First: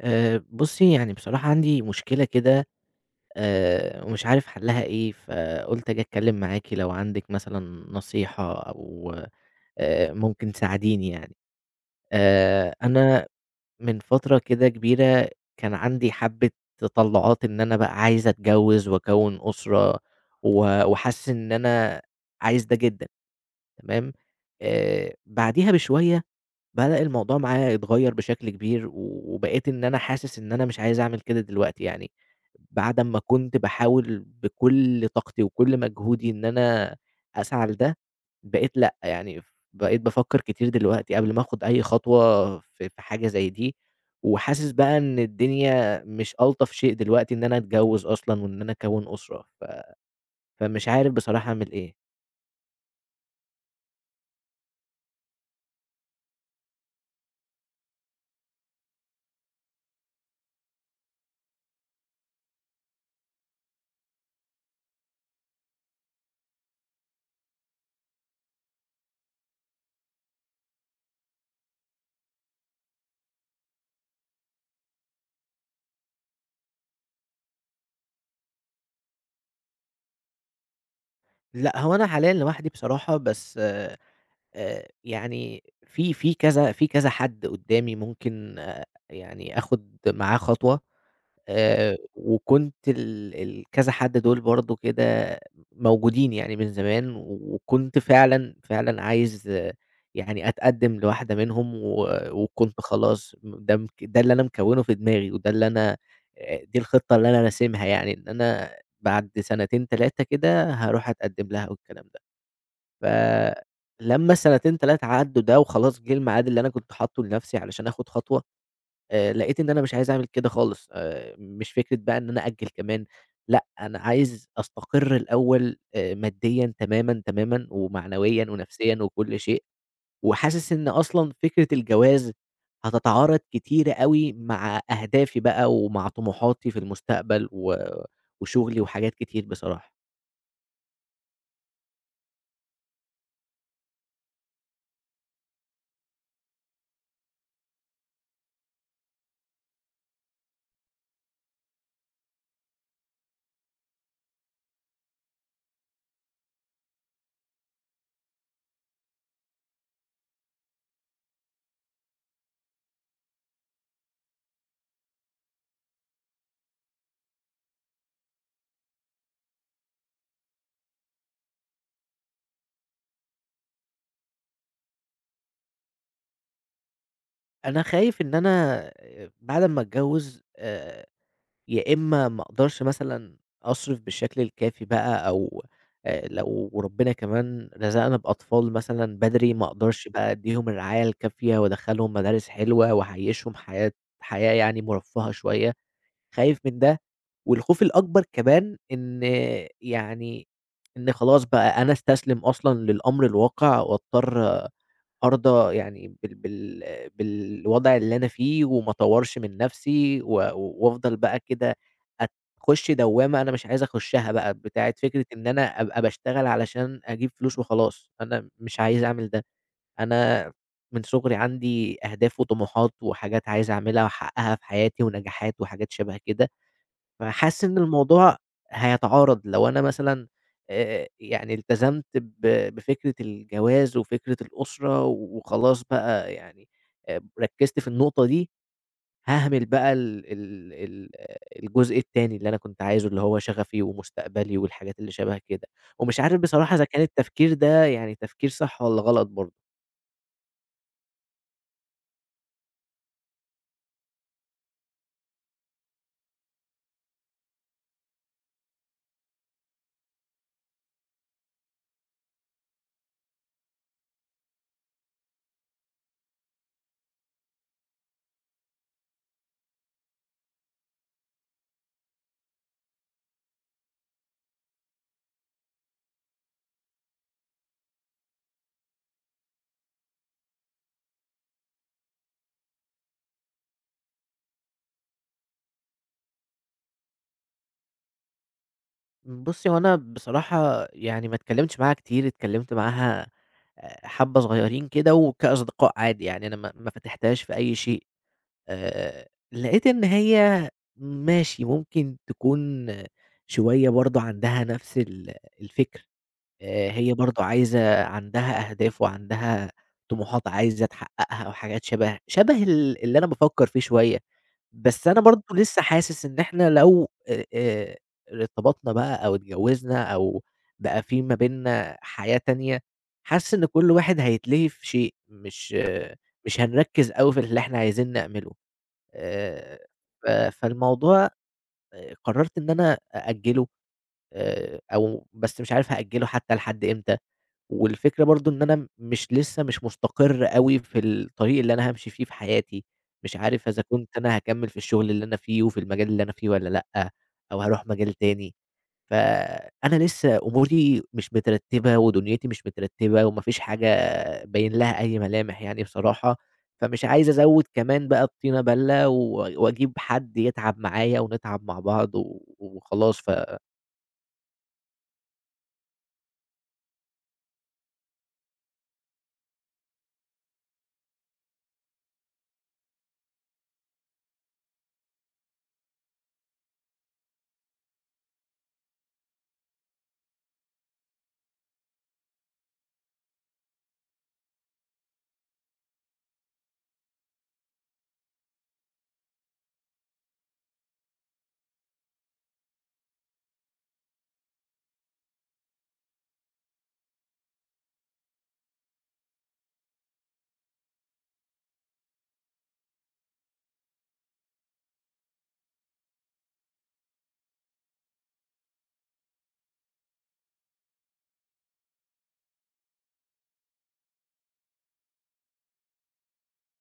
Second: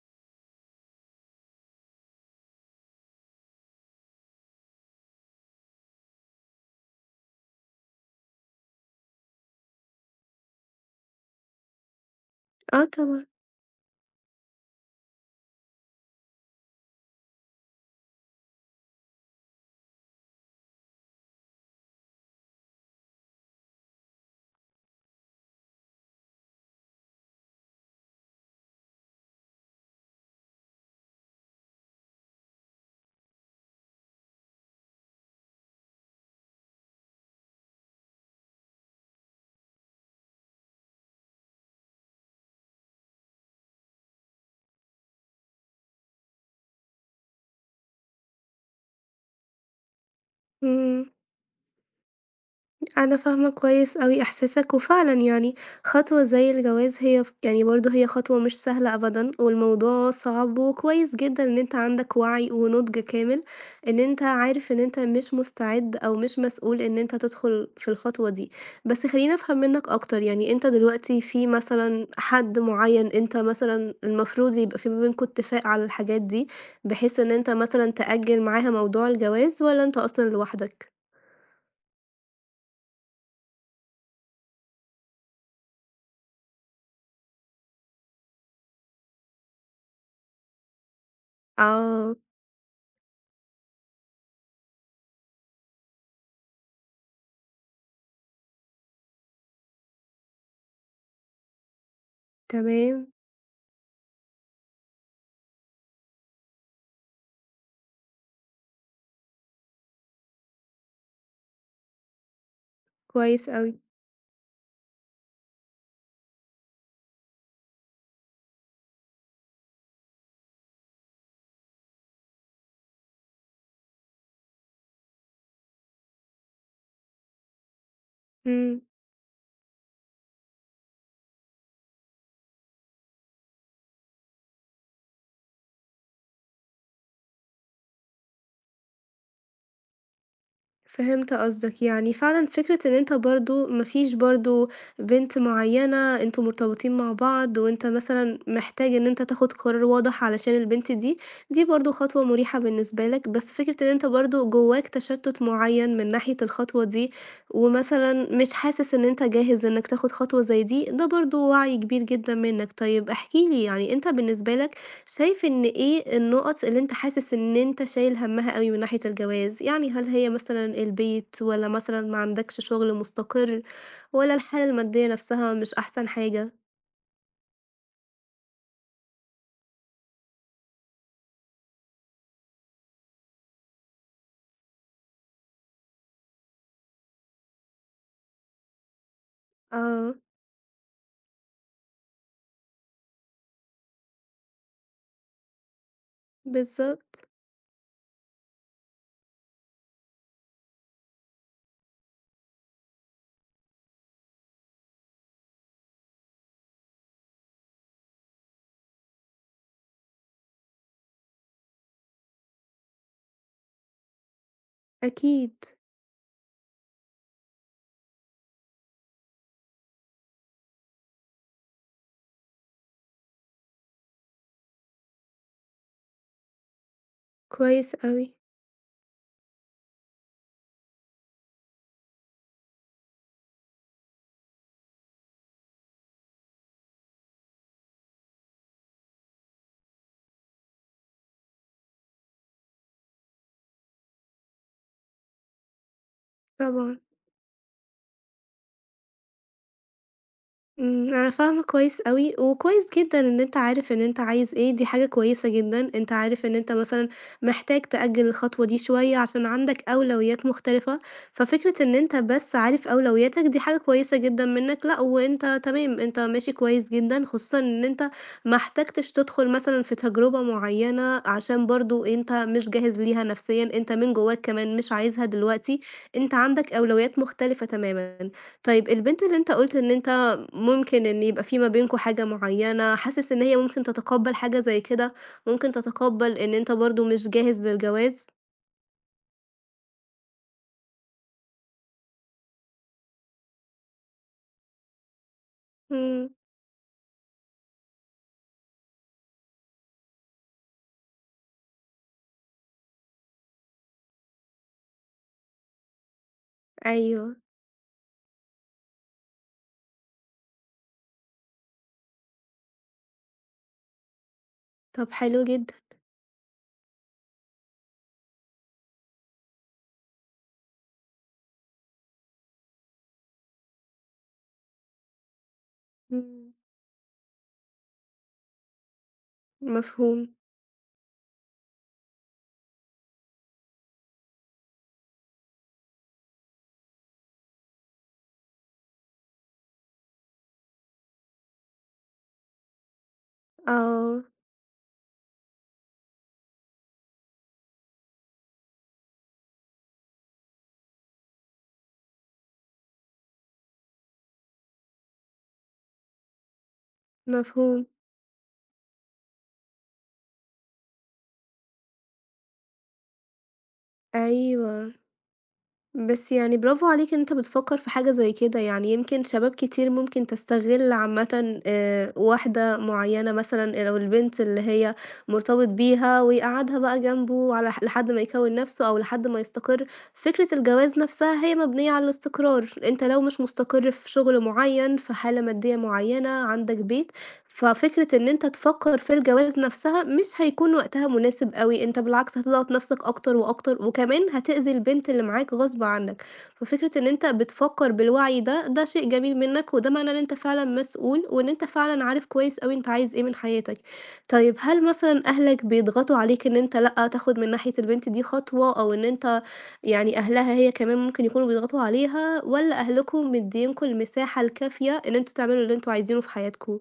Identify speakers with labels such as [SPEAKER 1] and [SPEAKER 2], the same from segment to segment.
[SPEAKER 1] بُصّي يعني بصراحة عندي مشكلة كده. ومش عارف حلّها إيه، فقُلت آجي أتكلّم معاكِ لو عندِك مثلًا نصيحة أو ممكن تساعديني يعني.
[SPEAKER 2] آه طبعًا،
[SPEAKER 1] أنا من فترة كده كبيرة كان عندي حبّة تطلُّعات إن أنا بقى عايز أتجوّز وأكوّن أسرة و وحاسس إن أنا عايز ده جدًا. تمام. بعديها بشوية بدأ الموضوع معايا يتغيّر بشكل كبير، و وبقيت إن أنا حاسس إن أنا مش عايز أعمل كده دلوقتي يعني، بعد أمّا كنت باحاول بكل طاقتي وكل مجهودي إن أنا أسعى لده، بقيت لأ، يعني بقيت بافكّر كتير دلوقتي قبل ما آخُد أي خطوة في حاجة زي دي، وحاسس بقى إن الدنيا مش ألطف شيء دلوقتي إن أنا أتجوّز أصلًا وإن أنا أكوّن أسرة، فمش
[SPEAKER 2] إمم،
[SPEAKER 1] عارف بصراحة أعمل إيه.
[SPEAKER 2] أنا فاهمة كويس أوي إحساسك، وفعلًا يعني خطوة زي الجواز هي يعني برضه هي خطوة مش سهلة أبدًا، والموضوع صعب، وكويس جدًا إن أنت عندك وعي ونضج كامل، إن أنت عارف إن أنت مش مستعد أو مش مسؤول إن أنت تدخل في الخطوة دي. بس خلّيني أفهم منك أكتر، يعني أنت دلوقتي في مثلًا حد معين أنت مثلًا المفروض يبقى في ما بينكم اتفاق على الحاجات دي، بحيث إن أنت مثلًا تأجل معاها موضوع الجواز، والّا أنت أصلًا لوحدك؟
[SPEAKER 1] لأ، هو أنا حاليًا لوحدي بصراحة، بس يعني في كذا حد قدّامي ممكن يعني آخُد معاه خطوة.
[SPEAKER 2] آه،
[SPEAKER 1] وكنت ال كذا حد دول برضه كده موجودين يعني من زمان، وكنت فعلًا، فعلًا عايز يعني أتقدّم لواحدة منهم و وكنت
[SPEAKER 2] تمام،
[SPEAKER 1] خلاص م ده مك ده اللي أنا مكوّنه في دماغي وده اللي أنا. دي الخطة اللي أنا راسمها يعني إن أنا بعد سنتين 3 كده هاروح أتقدّم لها والكلام ده.
[SPEAKER 2] كويس أوي،
[SPEAKER 1] فلمّا السنتين 3 عدّوا ده وخلاص جِه الميعاد اللي أنا كنت حاطّه لنفسي علشان آخُد خطوة، لقيت إن أنا مش عايز أعمل كده خالص. مش فكرة بقى إن أنا أأجّل كمان. لأ، أنا عايز أستقر الأول ماديًا تمامًا، تمامًا ومعنويًا
[SPEAKER 2] إمم،
[SPEAKER 1] ونفسيًا وكل شيء، وحاسس إن أصلًا فكرة الجواز هتتعارض كتير أوي مع أهدافي بقى ومع طموحاتي في المستقبل و وشُغلي وحاجات كتير بصراحة.
[SPEAKER 2] فهمت قصدك، يعني فعلًا فكرة إن أنت برضه ما فيش برضه بنت معيّنة أنتم مرتبطين مع بعض، وأنت مثلًا محتاج إن أنت تاخد قرار واضح علشان البنت دي، دي برضه خطوة مريحة بالنسبة لك، بس فكرة إن أنت برضه جواك تشتُّت معيّن من ناحية الخطوة دي، ومثلًا مش حاسس إن أنت جاهز إنك تاخد خطوة زي دي، ده برضه وعي كبير جدًا منك. طيب احكِ لي يعني أنت بالنسبة لك شايف إن إيه النُقَط اللي أنت حاسس إن أنت شايل هَمّها أوي من ناحية الجواز؟ يعني هل هي مثلًا البيت والّا مثلًا ما عندكش شُغل مُستقر والّا الحالة المادية نَفْسها مش أحسن حاجة؟
[SPEAKER 1] أنا خايف إن أنا بعد أمّا أتجوّز يا إمّا ما أقدرش مثلًا أصرف بالشكل الكافي بقى أو لو ربنا كمان رزقنا بأطفال مثلًا بدري، ما أقدرش
[SPEAKER 2] آه،
[SPEAKER 1] بقى أدّيهم الرعاية الكافية وأدخّلهم مدارس حلوة وأعيّشهم حياة يعني مرفّهة شوية، خايف من ده.
[SPEAKER 2] بالضبط،
[SPEAKER 1] والخوف الأكبر كمان يعني إن خلاص بقى أنا أستسلم أصلًا للأمر الواقع وأضطر أرضى يعني بالوضع اللي أنا فيه وما أطوّرش من نَفْسي و و- وأفضل بقى كده أخُش دوّامة أنا مش عايز أخُشّها بقى، بتاعة فكرة إن
[SPEAKER 2] أكيد،
[SPEAKER 1] أنا أبقى باشتغل علشان أجيب فلوس وخلاص، أنا مش عايز أعمل ده. أنا من صُغري عندي أهداف وطموحات وحاجات عايز أعملها وأحقّقها في حياتي ونجاحات وحاجات شَبه كده. فحاسس إن
[SPEAKER 2] كويس أوي،
[SPEAKER 1] الموضوع هيتعارض لو أنا مثلًا يعني التزمت ب بفكرة الجواز وفكرة الأسرة وخلاص بقى يعني ركّزت في النقطة دي، هاهمل بقى ال الجزء التاني اللي أنا كنت عايزه، اللي هو شغفي ومستقبلي والحاجات اللي شبه كده. ومش عارف بصراحة إذا
[SPEAKER 2] طبعًا.
[SPEAKER 1] كان التفكير ده يعني تفكير صح والّا غلط برضه.
[SPEAKER 2] إمم، أنا فاهمة كويس أوي، وكويس جدًا إن أنت عارف إن أنت عايز إيه، دي حاجة كويسة جدًا، أنت عارف إن أنت مثلًا محتاج تأجّل الخطوة دي شوية عشان عندك أولويات مختلفة، ففكرة إن أنت بس عارف أولوياتك دي حاجة كويسة جدًا منّك، لأ وأنت تمام، أنت ماشي كويس جدًا، خصوصًا إن أنت ما احتجتش تدخل مثلًا في تجربة معيّنة عشان برضه أنت مش جاهز ليها نفسيًا، أنت من جواك كمان مش عايزها دلوقتي، أنت عندك أولويات مختلفة تمامًا. طيب البنت اللي أنت قُلت إن أنت ممكن إن يبقى في ما بينكم حاجة معيّنة، حاسس إن هي ممكن تتقبّل حاجة زي كده، ممكن تتقبّل إن أنت برضه مش جاهز للجواز؟
[SPEAKER 1] بُصّي، هو أنا بصراحة يعني ما اتكلّمتش معاها كتير، اتكلّمت معاها حبّة صغيّرين كده وكأصدقاء عادي،
[SPEAKER 2] إمم،
[SPEAKER 1] يعني أنا ما فتحتهاش في أي شيء. لقيت إن هي ماشي، ممكن تكون شوية برضه عندها نَفْس الفكر، هي
[SPEAKER 2] أيوه،
[SPEAKER 1] برضه عايزة عندها أهداف وعندها طموحات عايزة تحقّقها وحاجات شَبه اللي أنا بافكّر فيه شوية.
[SPEAKER 2] طب
[SPEAKER 1] بس أنا
[SPEAKER 2] حلو
[SPEAKER 1] برضه
[SPEAKER 2] جدًا،
[SPEAKER 1] لسه حاسس إن إحنا لو ارتبطنا بقى أو اتجوّزنا أو بقى في ما بيننا حياة تانية، حاسس إن كل واحد هيتلهي في شيء،
[SPEAKER 2] إمم،
[SPEAKER 1] مش هنركّز أوي في اللي إحنا عايزين نعمله. آآ ف
[SPEAKER 2] مفهوم،
[SPEAKER 1] فالموضوع قرّرت إن أنا أأجّله أو بس مش عارف هأجّله حتى لحد إمتى. والفكرة برضه إن أنا مش لسه مش مستقر أوي في الطريق اللي أنا هامشي فيه في حياتي، مش عارف إذا كنت
[SPEAKER 2] آه،
[SPEAKER 1] أنا هاكمّل في الشغل اللي أنا فيه وفي المجال اللي أنا فيه والّا لأ، أو هاروح مجال تاني، فأنا لسه أموري مش مترتبة ودنيتي مش مترتبة وما فيش حاجة باين لها أي ملامح يعني بصراحة، فمش عايز أزوّد
[SPEAKER 2] مفهوم،
[SPEAKER 1] كمان بقى الطينة بَلّة و وأجيب حد يتعب معايا ونتعب مع بعض و وخلاص.
[SPEAKER 2] أيوه. بس يعني برافو عليك إن أنت بتفكّر في حاجة زي كده، يعني يمكن شباب كتير ممكن تستغل عامةً واحدة معيّنة مثلًا لو البنت اللي هي مرتبط بيها ويقعّدها بقى جنبه على لحد ما يكوّن نَفْسه أو لحد ما يستقر، فكرة الجواز نَفْسها هي مبنية على الاستقرار، أنت لو مش مستقر في شغل معيّن، في حالة مادية معيّنة، عندك بيت، ففكرة إن أنت تفكّر في الجواز نَفْسها مش هيكون وقتها مناسب أوي، أنت بالعكس هتضغط نَفْسك أكتر وأكتر، وكمان هتأذي البنت اللي معاك غصب عنّك، ففكرة إن أنت بتفكّر بالوعي ده، ده شيء جميل منّك، وده معناه إن أنت فعلًا مسؤول، وإن أنت فعلًا عارف كويس أوي أنت عايز إيه من حياتك. طيب هل مثلًا أهلك بيضغطوا عليك إن أنت لأ، تاخد من ناحية البنت دي خطوة، أو إن أنت يعني أهلها هي كمان ممكن يكونوا بيضغطوا عليها، والّا أهلكم مدّيينكم المساحة الكافية إن أنتم تعملوا اللي أنتم عايزينه في حياتكم؟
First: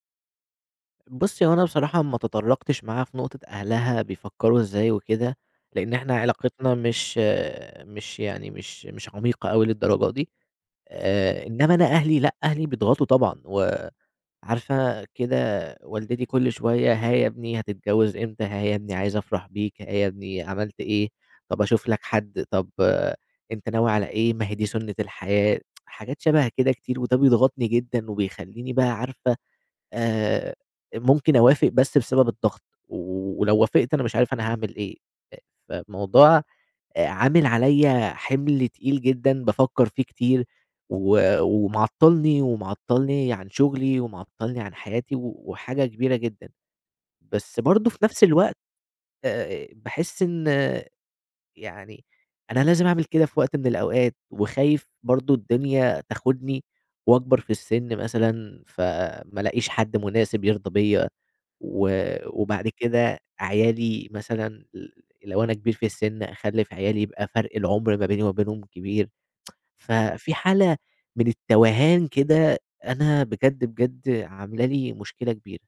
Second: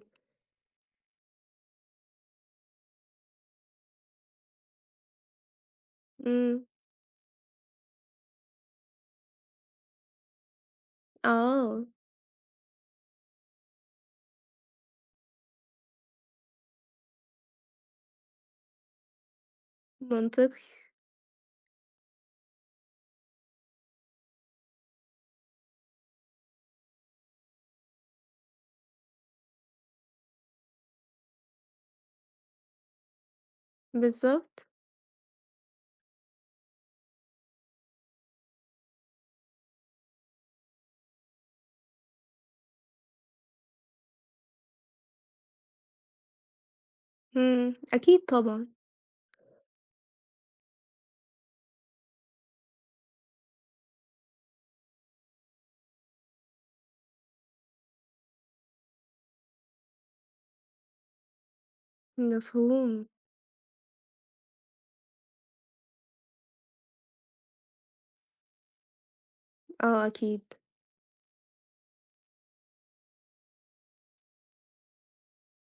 [SPEAKER 1] بُصّي، هو أنا بصراحة ما تطرّقتش معاها في نقطة أهلها بيفكّروا إزاي وكده، لإن إحنا
[SPEAKER 2] إمم،
[SPEAKER 1] علاقتنا مش مش يعني مش مش عميقة أوي للدرجة دي. إنّما
[SPEAKER 2] آه،
[SPEAKER 1] أنا أهلي لأ، أهلي بيضغطوا طبعًا، وعارفة كده والدتي كل شوية ها يا ابني هتتجوّز إمتى، ها يا ابني عايزة أفرح بيك، ها يا ابني
[SPEAKER 2] منطقي،
[SPEAKER 1] عملت إيه، طَب أشوف لك حد، طَب أنت ناوي على إيه، ما هي دي سُنّة الحياة، حاجات شبه كده كتير، وده بيضغطني جدًا وبيخلّيني بقى عارفة آآ ممكن أوافق بس بسبب الضغط، و- ولو وافقت أنا مش عارف أنا
[SPEAKER 2] بالضبط،
[SPEAKER 1] هاعمل إيه. آآ فالموضوع عامل عليَّ حِمل تقيل جدًا بافكّر فيه كتير، و ومعطّلني، ومعطّلني عن شغلي، ومعطّلني عن حياتي، و وحاجة كبيرة جدًا، بس
[SPEAKER 2] إمم،
[SPEAKER 1] برضه في نفس
[SPEAKER 2] أكيد
[SPEAKER 1] الوقت
[SPEAKER 2] طبعًا،
[SPEAKER 1] باحس إن يعني أنا لازم أعمل كده في وقت من الأوقات، وخايف برضه الدنيا تاخدني وأكبر في السن مثلًا، فما الاقيش حد مناسب يرضى بيّا. و وبعد
[SPEAKER 2] مفهوم،
[SPEAKER 1] كده عيالي مثلًا ل لو أنا كبير في السن أخلِّف عيالي يبقى فرق العُمر ما بيني وما بينهم كبير،
[SPEAKER 2] آه
[SPEAKER 1] ففي
[SPEAKER 2] أكيد.
[SPEAKER 1] حالة من التوهان كده أنا بجد، بجد عاملة لي مشكلة كبيرة،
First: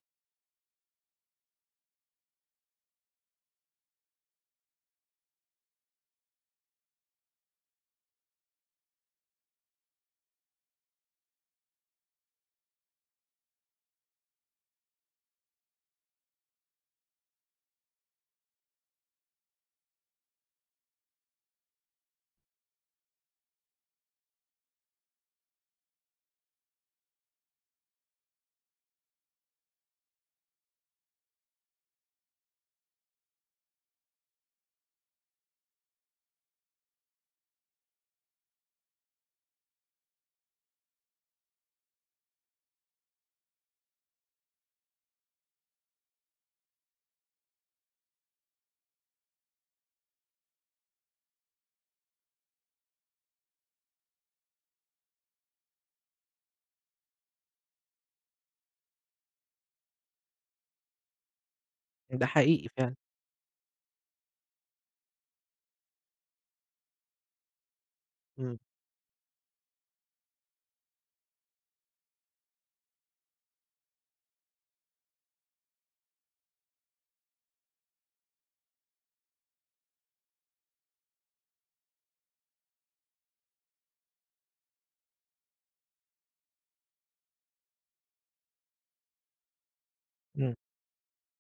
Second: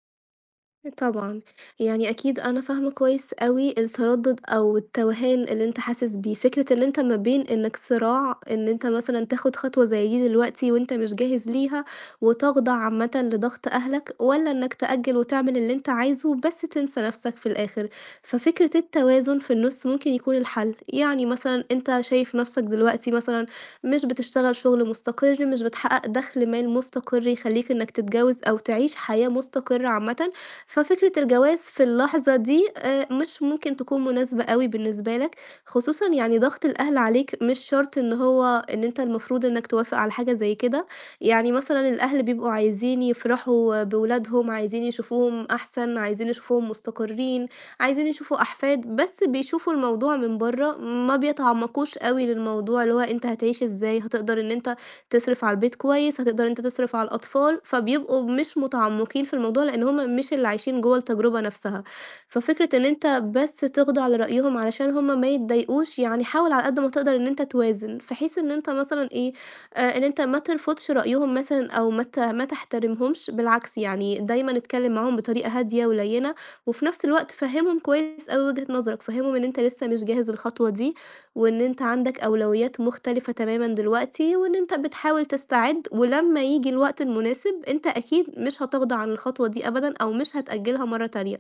[SPEAKER 2] طبعًا، يعني أكيد أنا فاهمة كويس أوي التردد أو التوهان اللي أنت حاسس بيه، فكرة إن أنت ما بين إنك صراع إن أنت مثلًا تاخد خطوة زي دي دلوقتي وأنت مش جاهز ليها، وتخضع عامةً لضغط أهلك، والّا إنك تأجل وتعمل اللي أنت عايزه بس تنسى نفسك في الآخر، ففكرة التوازن في النُص ممكن يكون الحل، يعني مثلًا أنت شايف نفسك دلوقتي مثلًا مش بتشتغل شغل مستقر، مش بتحقق دخل مال مستقر يخليك إنك تتجوز أو تعيش حياة مستقرة عامةً. ففكرة الجواز في اللحظة دي مش ممكن تكون مناسبة أوي بالنسبة لك، خصوصًا يعني ضغط الأهل عليك مش شرط إن هو إن أنت المفروض إنك توافق على حاجة زي كده، يعني مثلًا الأهل بيبقوا عايزين يفرحوا بولادهم، عايزين يشوفوهم أحسن، عايزين يشوفوهم مستقرين، عايزين يشوفوا أحفاد، بس بيشوفوا الموضوع من برّه، ما بيتعمقوش أوي للموضوع اللي هو أنت هتعيش إزاي، هتقدر إن أنت تصرف على البيت كويس، هتقدر إن أنت تصرف على الأطفال، فبيبقوا مش متعمقين في الموضوع لأن هم مش اللي عايشين جوه التجربة نفسها،
[SPEAKER 1] ده حقيقي
[SPEAKER 2] ففكرة إن
[SPEAKER 1] فعلًا.
[SPEAKER 2] أنت بس تخضع لرأيهم علشان هم ما يتضايقوش، يعني حاول على قد ما تقدر إن أنت توازن، في حيث إن
[SPEAKER 1] إمم.
[SPEAKER 2] أنت مثلًا إيه، إن أنت ما ترفضش رأيهم مثلًا أو ما تحترمهمش، بالعكس يعني دايمًا اتكلم معاهم بطريقة هادية ولينة، وفي نفس الوقت فهّمهم كويس أوي وجهة نظرك، فهّمهم إن أنت لسه مش جاهز للخطوة دي، وإن أنت عندك أولويات مختلفة تمامًا دلوقتي، وإن أنت بتحاول تستعد، ولمّا ييجي الوقت المناسب أنت أكيد مش هتغضى عن الخطوة دي أبدًا أو مش
[SPEAKER 1] إمم.
[SPEAKER 2] هتأجلها مرة تانية.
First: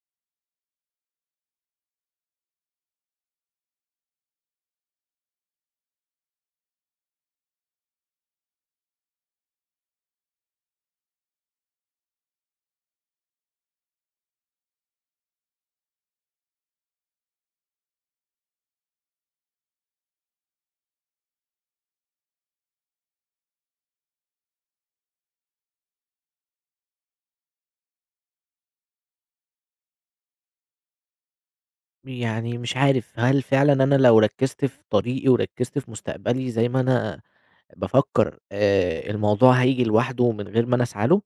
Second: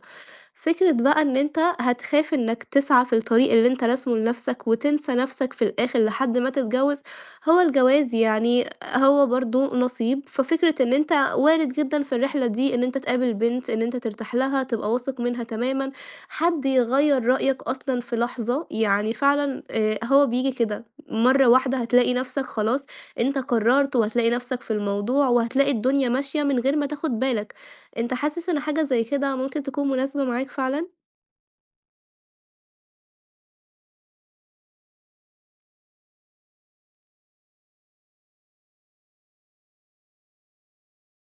[SPEAKER 2] فكرة بقى إن أنت هتخاف إنك تسعى في الطريق اللي أنت راسمه لنفسك وتنسى نفسك في الآخر لحد ما تتجوز، هو الجواز يعني هو برضه نصيب، ففكرة إن أنت وارد جدًا في الرحلة دي إن أنت تقابل بنت، إن أنت ترتاح لها، تبقى واثق منها تمامًا، حد يغيّر رأيك أصلًا في لحظة، يعني فعلًا هو بييجي كده، مرّة واحدة هتلاقي نفسك خلاص أنت قررت وهتلاقي نفسك في الموضوع، وهتلاقي الدنيا ماشية من غير ما تاخد بالك. أنت حاسس إن حاجة زي كده ممكن تكون مناسبة معاك فعلًا؟
[SPEAKER 1] يعني مش عارف هل فعلًا أنا لو ركّزت في طريقي وركّزت في مستقبلي زي ما أنا بافكّر الموضوع هييجي لوحده من غير ما أنا أسعى له؟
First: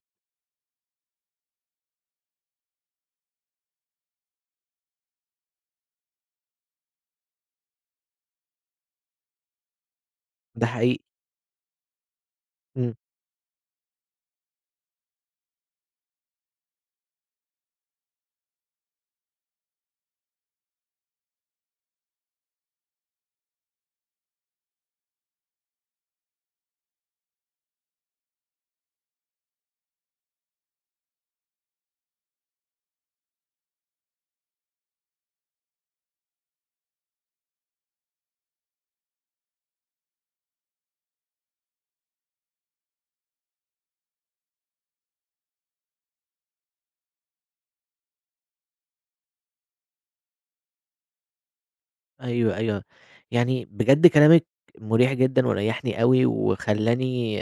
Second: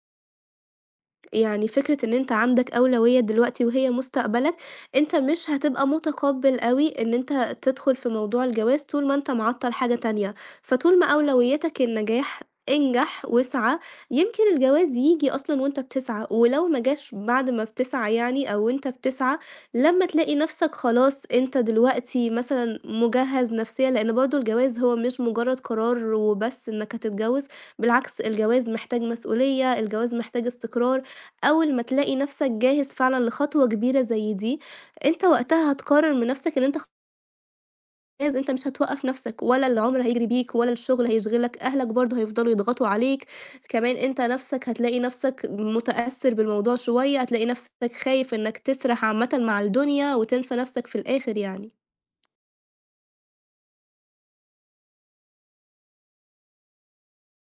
[SPEAKER 2] يعني فكرة إن أنت عندك أولوية دلوقتي وهي مستقبلك، أنت مش هتبقى متقبّل أوي إن أنت تدخل في موضوع الجواز طول ما أنت معطّل حاجة تانية،
[SPEAKER 1] ده
[SPEAKER 2] فطول
[SPEAKER 1] حقيقي.
[SPEAKER 2] ما أولويتك النجاح،
[SPEAKER 1] إمم.
[SPEAKER 2] انجح واسعى، يمكن الجواز ييجي أصلًا وأنت بتسعى، ولو ما جاش بعد ما بتسعى يعني أو وأنت بتسعى، لمّا تلاقي نَفْسك خلاص أنت دلوقتي مثلًا مُجهّز نفسيًا، لإن برضه الجواز هو مش مجرّد قرار وبس إنّك هتتجوّز، بالعكس الجواز محتاج مسؤولية، الجواز محتاج استقرار. أول ما تلاقي نَفْسك جاهز فعلًا لخطوة كبيرة زي دي، أنت وقتها هتقرر من نَفْسك إن أنت خلاص أنت مش هتوقّف نَفْسك، ولا العُمر هيجري بيك ولا الشغل هيشغلك، أهلك برضه هيفضلوا يضغطوا عليك، كمان أنت نَفْسك هتلاقي نَفْسك متأثّر بالموضوع شوية، هتلاقي نَفْسك خايف إنّك تسرح عامةً مع الدنيا وتنسى نَفْسك في الآخر يعني.
[SPEAKER 1] أيوه، أيوه. يعني بجد كلامِك مُريح جدًا وريّحني أوي وخلّاني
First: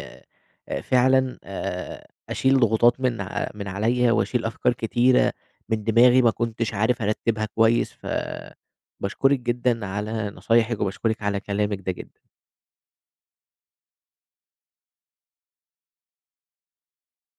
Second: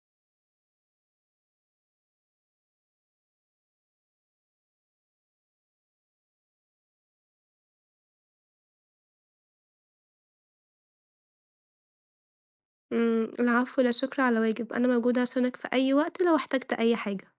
[SPEAKER 1] فعلًا أشيل ضغوطات من عليّا وأشيل أفكار كتيرة من دماغي ما كنتش عارف أرتّبها كويس، فباشكرِك جدًا على نصايحِك وباشكرِك على كلامِك ده جدًا.
[SPEAKER 2] إمم، العفو، لا شكر على واجب، أنا موجودة عشانك في أي وقت لو احتجت أي حاجة.